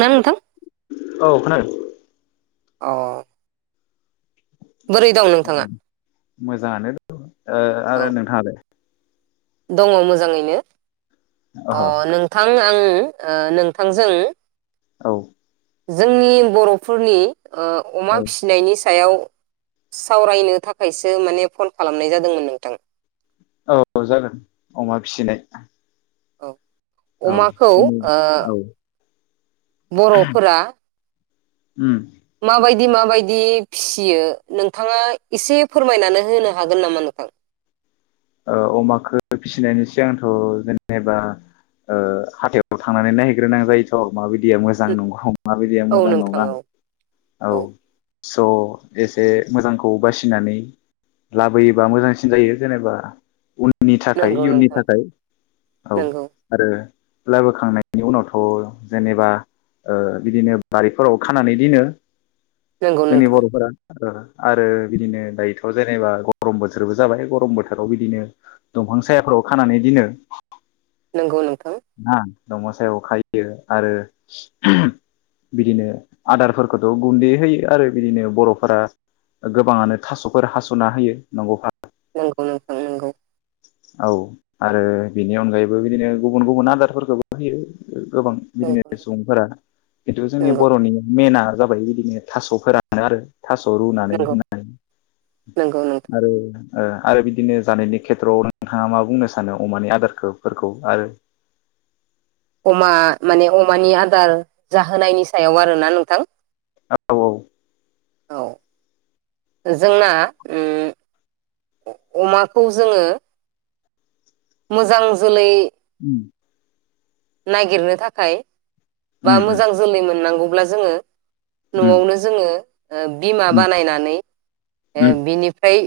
ना नोंथां औ खोनादों अ बोरै दं नोंथाङा? मोजाङानो दं। ओ औ आरो नोंथाङा लाय? दङ मोजाङैनो। ओहो अ नोंथां आं ओ नोंथांजों औ जोंनि बर'फोरनि ओ अमा औ फिसिनायनि स आयाव सावरायनो थाखायसो माने फन खालामनाय जादोंमोन नोंथां। औ जागोन अमा फिसिनाय। औ औ अमाखौ ओ जोंनि औ बर'फोरा उम माबायदि माबायदि फियो नोंथाङा एसे फोरमायनानै होनो हागोन नामा नोंथां? ओ अमाखो फिसिनायनि सिगांथ' जेनेबा ओ हाथायाव थांनानै नायहैग्रोनां जायोथ' माबायदिया मोजां नोंहाव माबायदिया औ मोजां नोंथां नङा औ औ स' एसे मोजांखौ बासिनानै लाबोयोबा मोजांसिन जायो जेनेबा नि थाखाय नंगौ इयुननि नोंथां थाखाय औ नंगौ आरो लाबोखांनायनि उनावथ' जेनेबा ओ बिदिनो बारिफोराव खानानै दिनो नंगौ जोंनि नोंथां बर'फोरा ओ आरो बिदिनो दायोथ' जेनेबा गरम बोथोरबो जाबाय गरम बोथोर आव बिदिनो दंफां सायहाफोराव खानानै दिनो नंगौ नों [unintelligible] दंग सायाव खायो आरो बिदिनो आदारफोरखौथ' गुन्दै होयो आरो बिदिनो बर'फोरा गोबाङानो थास'फोर हास'ना होयो नंगौफा? नंगौ नोंथां नंगौ। औ आरो बेनि अनगायैबो बिदिनो गुबुन गुबुन आदारफोरखौबो होयो गोबां बिदिनो नंगौ सुबुंफोरा जिथु जोंनि नंगौ बर'नि मेना जाबाय बिदिनो थास' फोरानो आरो। थास' रुनानै नंगौ होनाय नंगौ नोंथां आरो ओ आरो बिदिनो जानायनि खेथ्र'आव नोंथाङा मा बुंनो सानो अमानि आदारखो फोरखौ आरो? अमा माने अमानि आदार जाहोनायनि सायाव आरोना नोंथां? औ -औ औ जोंना उम अमाखौ जोङो मोजां जोलै उम नागिरनो थाखाय बा उम मोजां जोलै मोननांगौ अब्ला जोङो उम न'आवनो जोङो ओ बिमा उम बानायनानै ओ उम बिनिफ्राय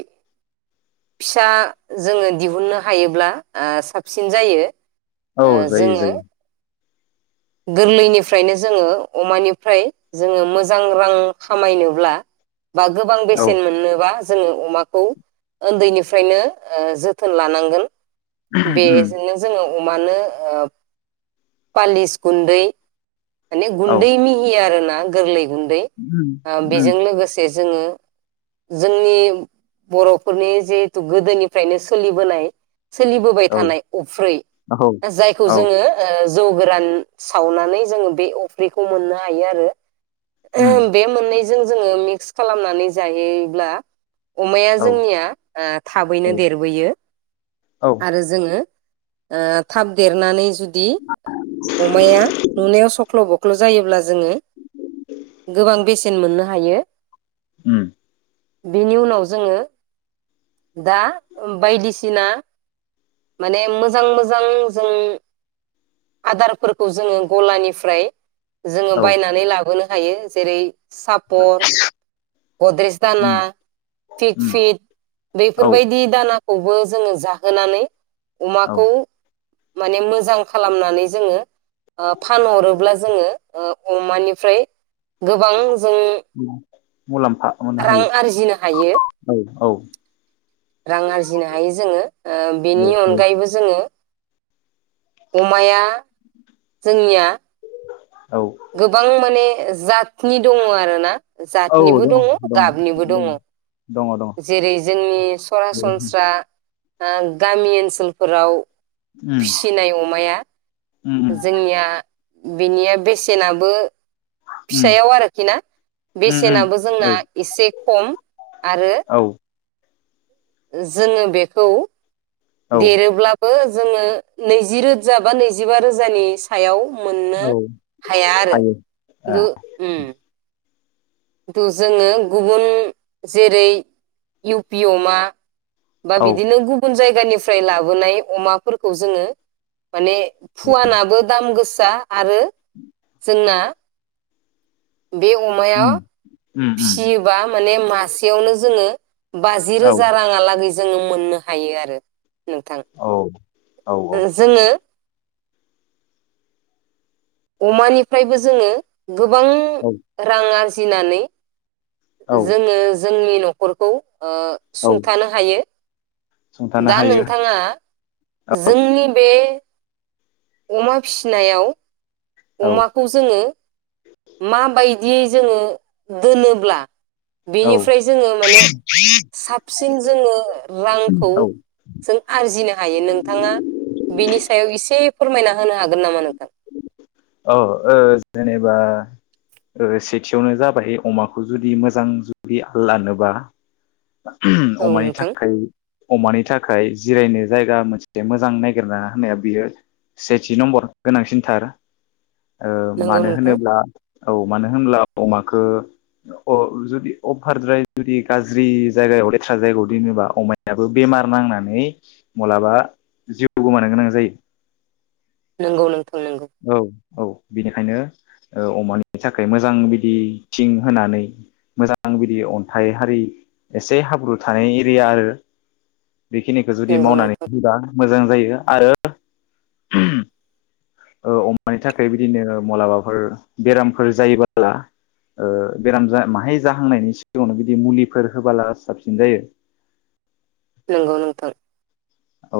फिसा जोङो दिहुननो हायोब्ला ओ साबसिन जायो। औ ओ जायो जोङो जायो गोरलैनिफ्रायनो जोङो अमानिफ्राय जोङो मोजां रां खामायनोब्ला बा गोबां बेसेन औ मोननोबा जोङो अमाखौ ओन्दैनिफ्रायनो ओ जोथोन लानांगोन। उम बेजोंनो जोङो अमानो ओ पालिस गुन्दै माने औ गुन्दै मिहि आरो ना गोरलै गुन्दै उम ओ उम बेजों लोगोसे जोङो जोंनि बर'फोरनि जिहेथु गोदोनिफ्रायनो सोलिबोनाय सोलिबोबाय औ थानाय अफ्रै औ जायखौ औ जोङो ओ जौ गोरान सावनानै जोङो बे अफ्रैखौ मोननो हायो आरो। उम ओ बे मोननै जों जोङो मिक्स खालामनानै जायोब्ला अमाया औ जोंनिया ओ थाबैनो औ देरबोयो औ आरो जोङो ओ थाब देरनानै जु दि या नुनायाव सख्ल' बख्ल' जायोब्ला जोङो गोबां बेसेन मोननो हायो। उम। बिनि उनाव जोङो दा बायदिसिना माने मोजां मोजां जों आदार फोरखौ जोङो गलानिफ्राय जोङो औ बायनानै लाबोनो हायो। जेरै सापर, गद्रेेज दाना, उम फिग उम फिट औ बेफोरबायदि दाना खौबो जोङो जाहोनानै औ अमाखौ माने मोजां खालामनानै जोङो ओ फानहरोब्ला जोङो ओ अमानिफ्राय गोबां जों मुलाम्फा मोननो रां हायो आरजिनो हायो। औ औ रां आरजिनो हायो जोङो ओ बेनि हायो अनगायैबो जोङो अमाया जोंनिया औ गोबां माने ओज जातनि दङ आरो ना। जातनिबो दङ गाबनिबो दङ दङ जेरै जोंनि दङ सरासनस्रा ओ गामि ओनसोलफोराव उम फिसिनाय अमाया उम जोंनिया बिनिया बेसे सेनाबो उम फिसायाव आरोखि ना उम उम बेसेनाबो जोंना औ एसे खम आरो औ जोङो बेखौ औ देरोब्ला बो जोंङो नैजि रोजा बा नैजिबा रोजानि सायाव मोननो औ हाया आरो हायो ए दु ओम खिथु जोंङो गुबुन जेरै इउ पि अमा बा औ बिदिनो गुबुन जाय गानिफ्राय लाबोनाय अमाफोरखौ जोंङो माने फुवानाबो दाम गो सा आरो जोंना बे अमाया उम उम उम फिसियोबा माने मासेयावनो जोंङो बाजि औ रोजा राङालागै जोंङो मोननो हायो आरो। नोंथां औ औ औ ओ जोंङो अमानिफ्रायबो जोंङो गोबां औ रां आर फिसिनानै औ जोंङो जोंनि न'खरखौ ओ औ सुंथानो हायो सुंथानो दा हायो नोंथाङा औ जोंनि बे अमा फिसिनायाव औ अमाखौ जोंङो माबायदियै जोंङो दोनोब्ला औ बेनिफ्राय जोंङो माने साबसिन जोंङो रांखौ औ जों आरजिनो हायो नोंथाङा बेनि सायाव एसे फोरमायना होनो हागोन नामा नोंथां। औ जेनेबा सेथियावनो जाबाय अमाखौ जुदि मोजां जुदि लानोबा औ अमानि नोंथां थाखाय अमानि थाखाय जिरायनो जायगा मोनसे मोजां नायगिरना होनाया बियो सेथि नम्बर गोनांसिन थार ओ नंगौ मानो नोंथां होनोब्ला औ मानो होनब्ला अमाखो अ जुदि अफारद्राय जुदि गा ज्रि जायगायाव लेथ्रा जायगायाव दोनोबा अमायाबो बेमार नांनानै मालाबा जिउ गोमानो गोनां जायो। नंगौ नों औ औ बिनिखायनो ओ अमानि थाखाय मोजां बिदि थिं होनानै मोजां बिदि अन्थाइ हारि एसे हाब्रु थानाय एरिया आरो बेखिनिखौ जुदि नंगौ मावनानै नोंथां होबा मोजां जायो आरो ओ अमानि थाखाय बिदिनो मलाबाफोर बेरामफोर जायोबोला ओ बेराम माहाय जाहांनायनि सिगाङावनो बिदि मुलिफोर होबोला साबसिन जायो। नोंगौ नोंथां। औ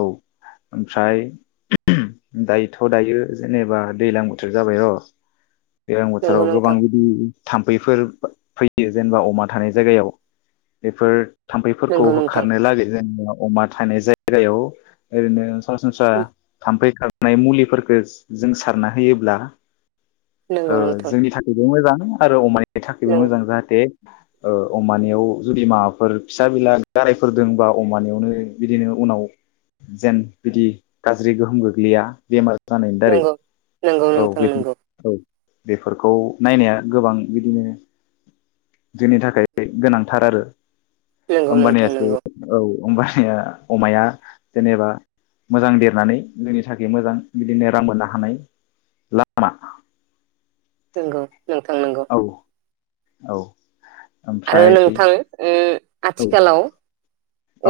ओमफ्राय दायोथ' दायो जेनेबा दैज्लां बोथोर जाबाय र' दैज्लां नंगौ बोथोराव गोबां नोंथां बिदि थाम्फैफोर फैयो जेनेबा अमा थानाय जायगायाव बेफोर थाम्फैफोरखौ नंगौ नोंथां होखारनो लागै जोंनियाव अमा थानाय जाय गायाव ओरैनो सरासनस्रा थाम्फै खार नाय मुलिफोरखौ जों सारना होयोब्ला औ नंगौ नोंथां जोंनि थाखायबो मोजां आरो अमानि बे थाखायबो नंगौ मोजां जाहाथे ओ अमानियाव जुदि माबाफोर फिसा बिला गारायफोर दंबा अमानियावनो बिदिनो उनाव जेन बिदि गाज्रि गोहोम गोग्लैया बेमार जानाय दारै नंगौ नंगौ औ नोंथां बे नंगौ औ। बेफोरखौ नायनाया गोबां जोंनि थाखाय गोनांथार आरो। नंगौ नोंथां होमबानियासो नंगौ औ। होमबानिया अमाया जेनेबा मोजां देरनानै जोंनि थाखाय मोजां बिदिनो रां मोननो हानाय लामा। नंगौ। नोंथां नंगौ। औ औ। आरो ओमफ्राय नोंथां उम औ आथिखालाव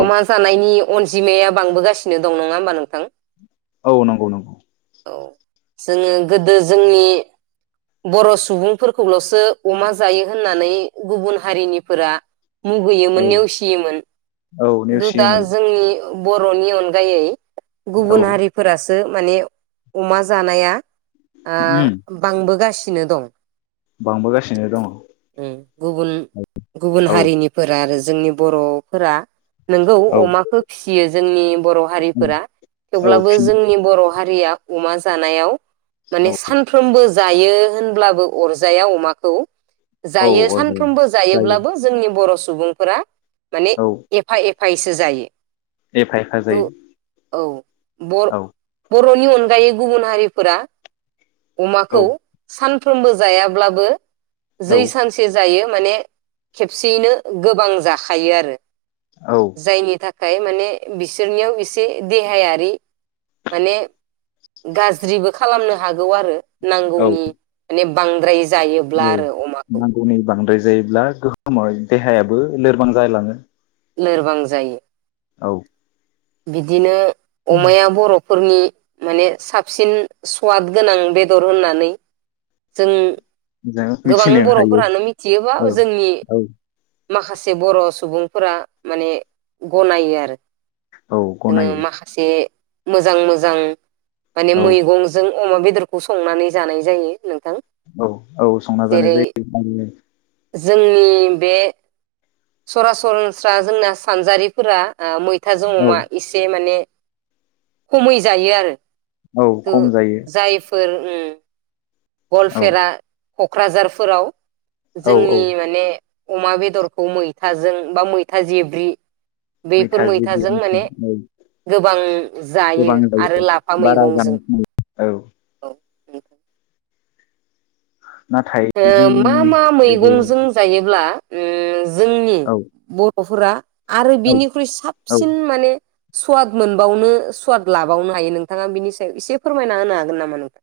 औ अमा जानाय नि अनजिमाया बांबोगासिनो दं नङा होमबा नोंथां? औ नंगौ नंगौ। औ जोङो गोदो जोंनि बर' सुबुंफोरखौल'सो अमा जायो होननानै गुबुन हारिनिफोरा औ मुगैयोमोन नेवसियोमोन। औ [unintelligible] दा नेवसियोमोन जोंनि बर'नि अनगायै औ गुबुन हारिफोरासो माने अमा जानाया उम ओ बांबोगासिनो नो दं बांबोगासिनो दङ गुबन गुबुन औ हारिनिफोरा आरो जोंनि बर'फोरा नोंगौ औ अमाखौ फिसियो जोंनि बर' हारिफोरा औ थेवब्लाबो फिन जोंनि बर' हारिया अमा जानायाव माने औ सानफ्रोमबो जायो होनब्लाबो अरजाया अमाखौ औ जायो अरजायो सानफ्रोमबो जायो जायोब्लाबो जोंनि बर' सुबुंफोरा माने औ एफा एफायैसो जायो एफा एफा थु जायो औ बर' औ बर'नि अनगायै गुबुन हारिफोरा अमाखौ औ सान फ्रोमबो जायाब्लाबो औ जै सानसे जायो माने खेबसेयैनो गोबां जाखायो आरो औ जायनि थाख थाखाय माने बिसोरनियाव एसे देहायारि माने गाज्रिबो खालामनो हागौ आरो औ नांगौनि [unintelligible] बांद्रायोज औ नांगौनि बांद्राय जायोब्ला गोहोमाव देहायाबो लोरबां जालाङो लोरबां जायो औ बिदिनो अमाया बर' फोरनि माने साबसिन सवाद गोनां बेदर होननानै जों जों गोबां मिथिनो हायो बर'फोरानो मिथियोबा औ जोंनि औ माखासे बर' सुबुंफोरा माने गनायो आरो औ जोङो गनायो माखासे मोजां मोजां माने औ मैगंजों अमा बेदरखौ संनानै जानाय जायो नोंथां। औ औ संना जानाय जेरै जायो। जोंनि बे सरासरनस्रा जोंना सानजारिफोरा ओ मैथाजों औ अमा एसे माने खमै जायो आरो। औ खम जायो। फोर उम औ गलफेरा क'क्राझारफोराव औ औ जोंनि माने अमा बेदरखौ मै थाजों बा मैथा जेब्रि बेफोर मैथा जिब्रै मैथाजों मैथा माने औ गोबां जायो गोबां आरो लाफा बारा जानाय मैगंजों खोना औ औ। नाथाय ओ जोंनि मा मा बे मैगंजों जायोब्ला ओ जोंनि औ बरफोरा आरो औ बिनिख्रुइ औ साबसिन माने स्वाद मोनबावनो स्वाद लाबावनो हायो नोंथाङा बिनि सायाव एसे फोरमायना होनो हागोन नामा नोंथां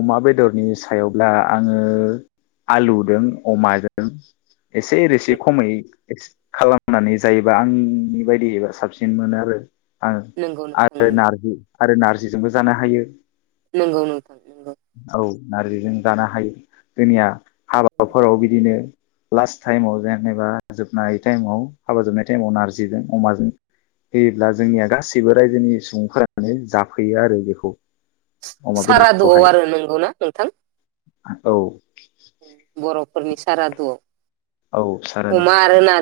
अमा बेदरनि सायावब्ला आङो आलुजों अमाजों एसे रोसि खमै एक्सप खालामनानै जायोबा आंनि बायदिबा साबसिन मोनो आरो आं नंगौ नोंथां आरो नंगौ नारजि आरो नारजिजोंबो जानो हायो। नंगौ नंगौ ओ औ नारजिजों जानो हायो जोंनिया हाबाफोराव बिदिनो लास्ट टाइमाव जेनेबा जोबनाय टाइमाव हाबा जोबनाय टाइमाव नारजिजों अमाजों होयोब्ला जोंनिया गासैबो रायजोनि सुबुंफोरानो जाफैयो आरो बेखौ। अमा बेद गोआव आरो नंगौना नोंथां? औ रफोरनि सारादुआव औ सारादु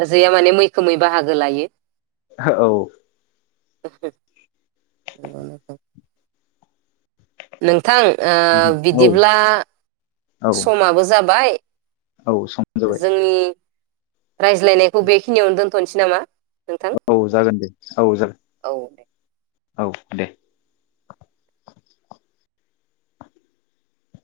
जाया माने मैखोमै बाहागो लायो ओ औ [unintelligible] नों थां ओ औ बिदिब्ला औ समाबो जाबाय औ सम जाबाय जोंनि रायज्लायनायखौ बेखिनियावनो दोनथ'नोसै नामा? नोंथां औ जागोन दे औ औ दे जागोन औ दे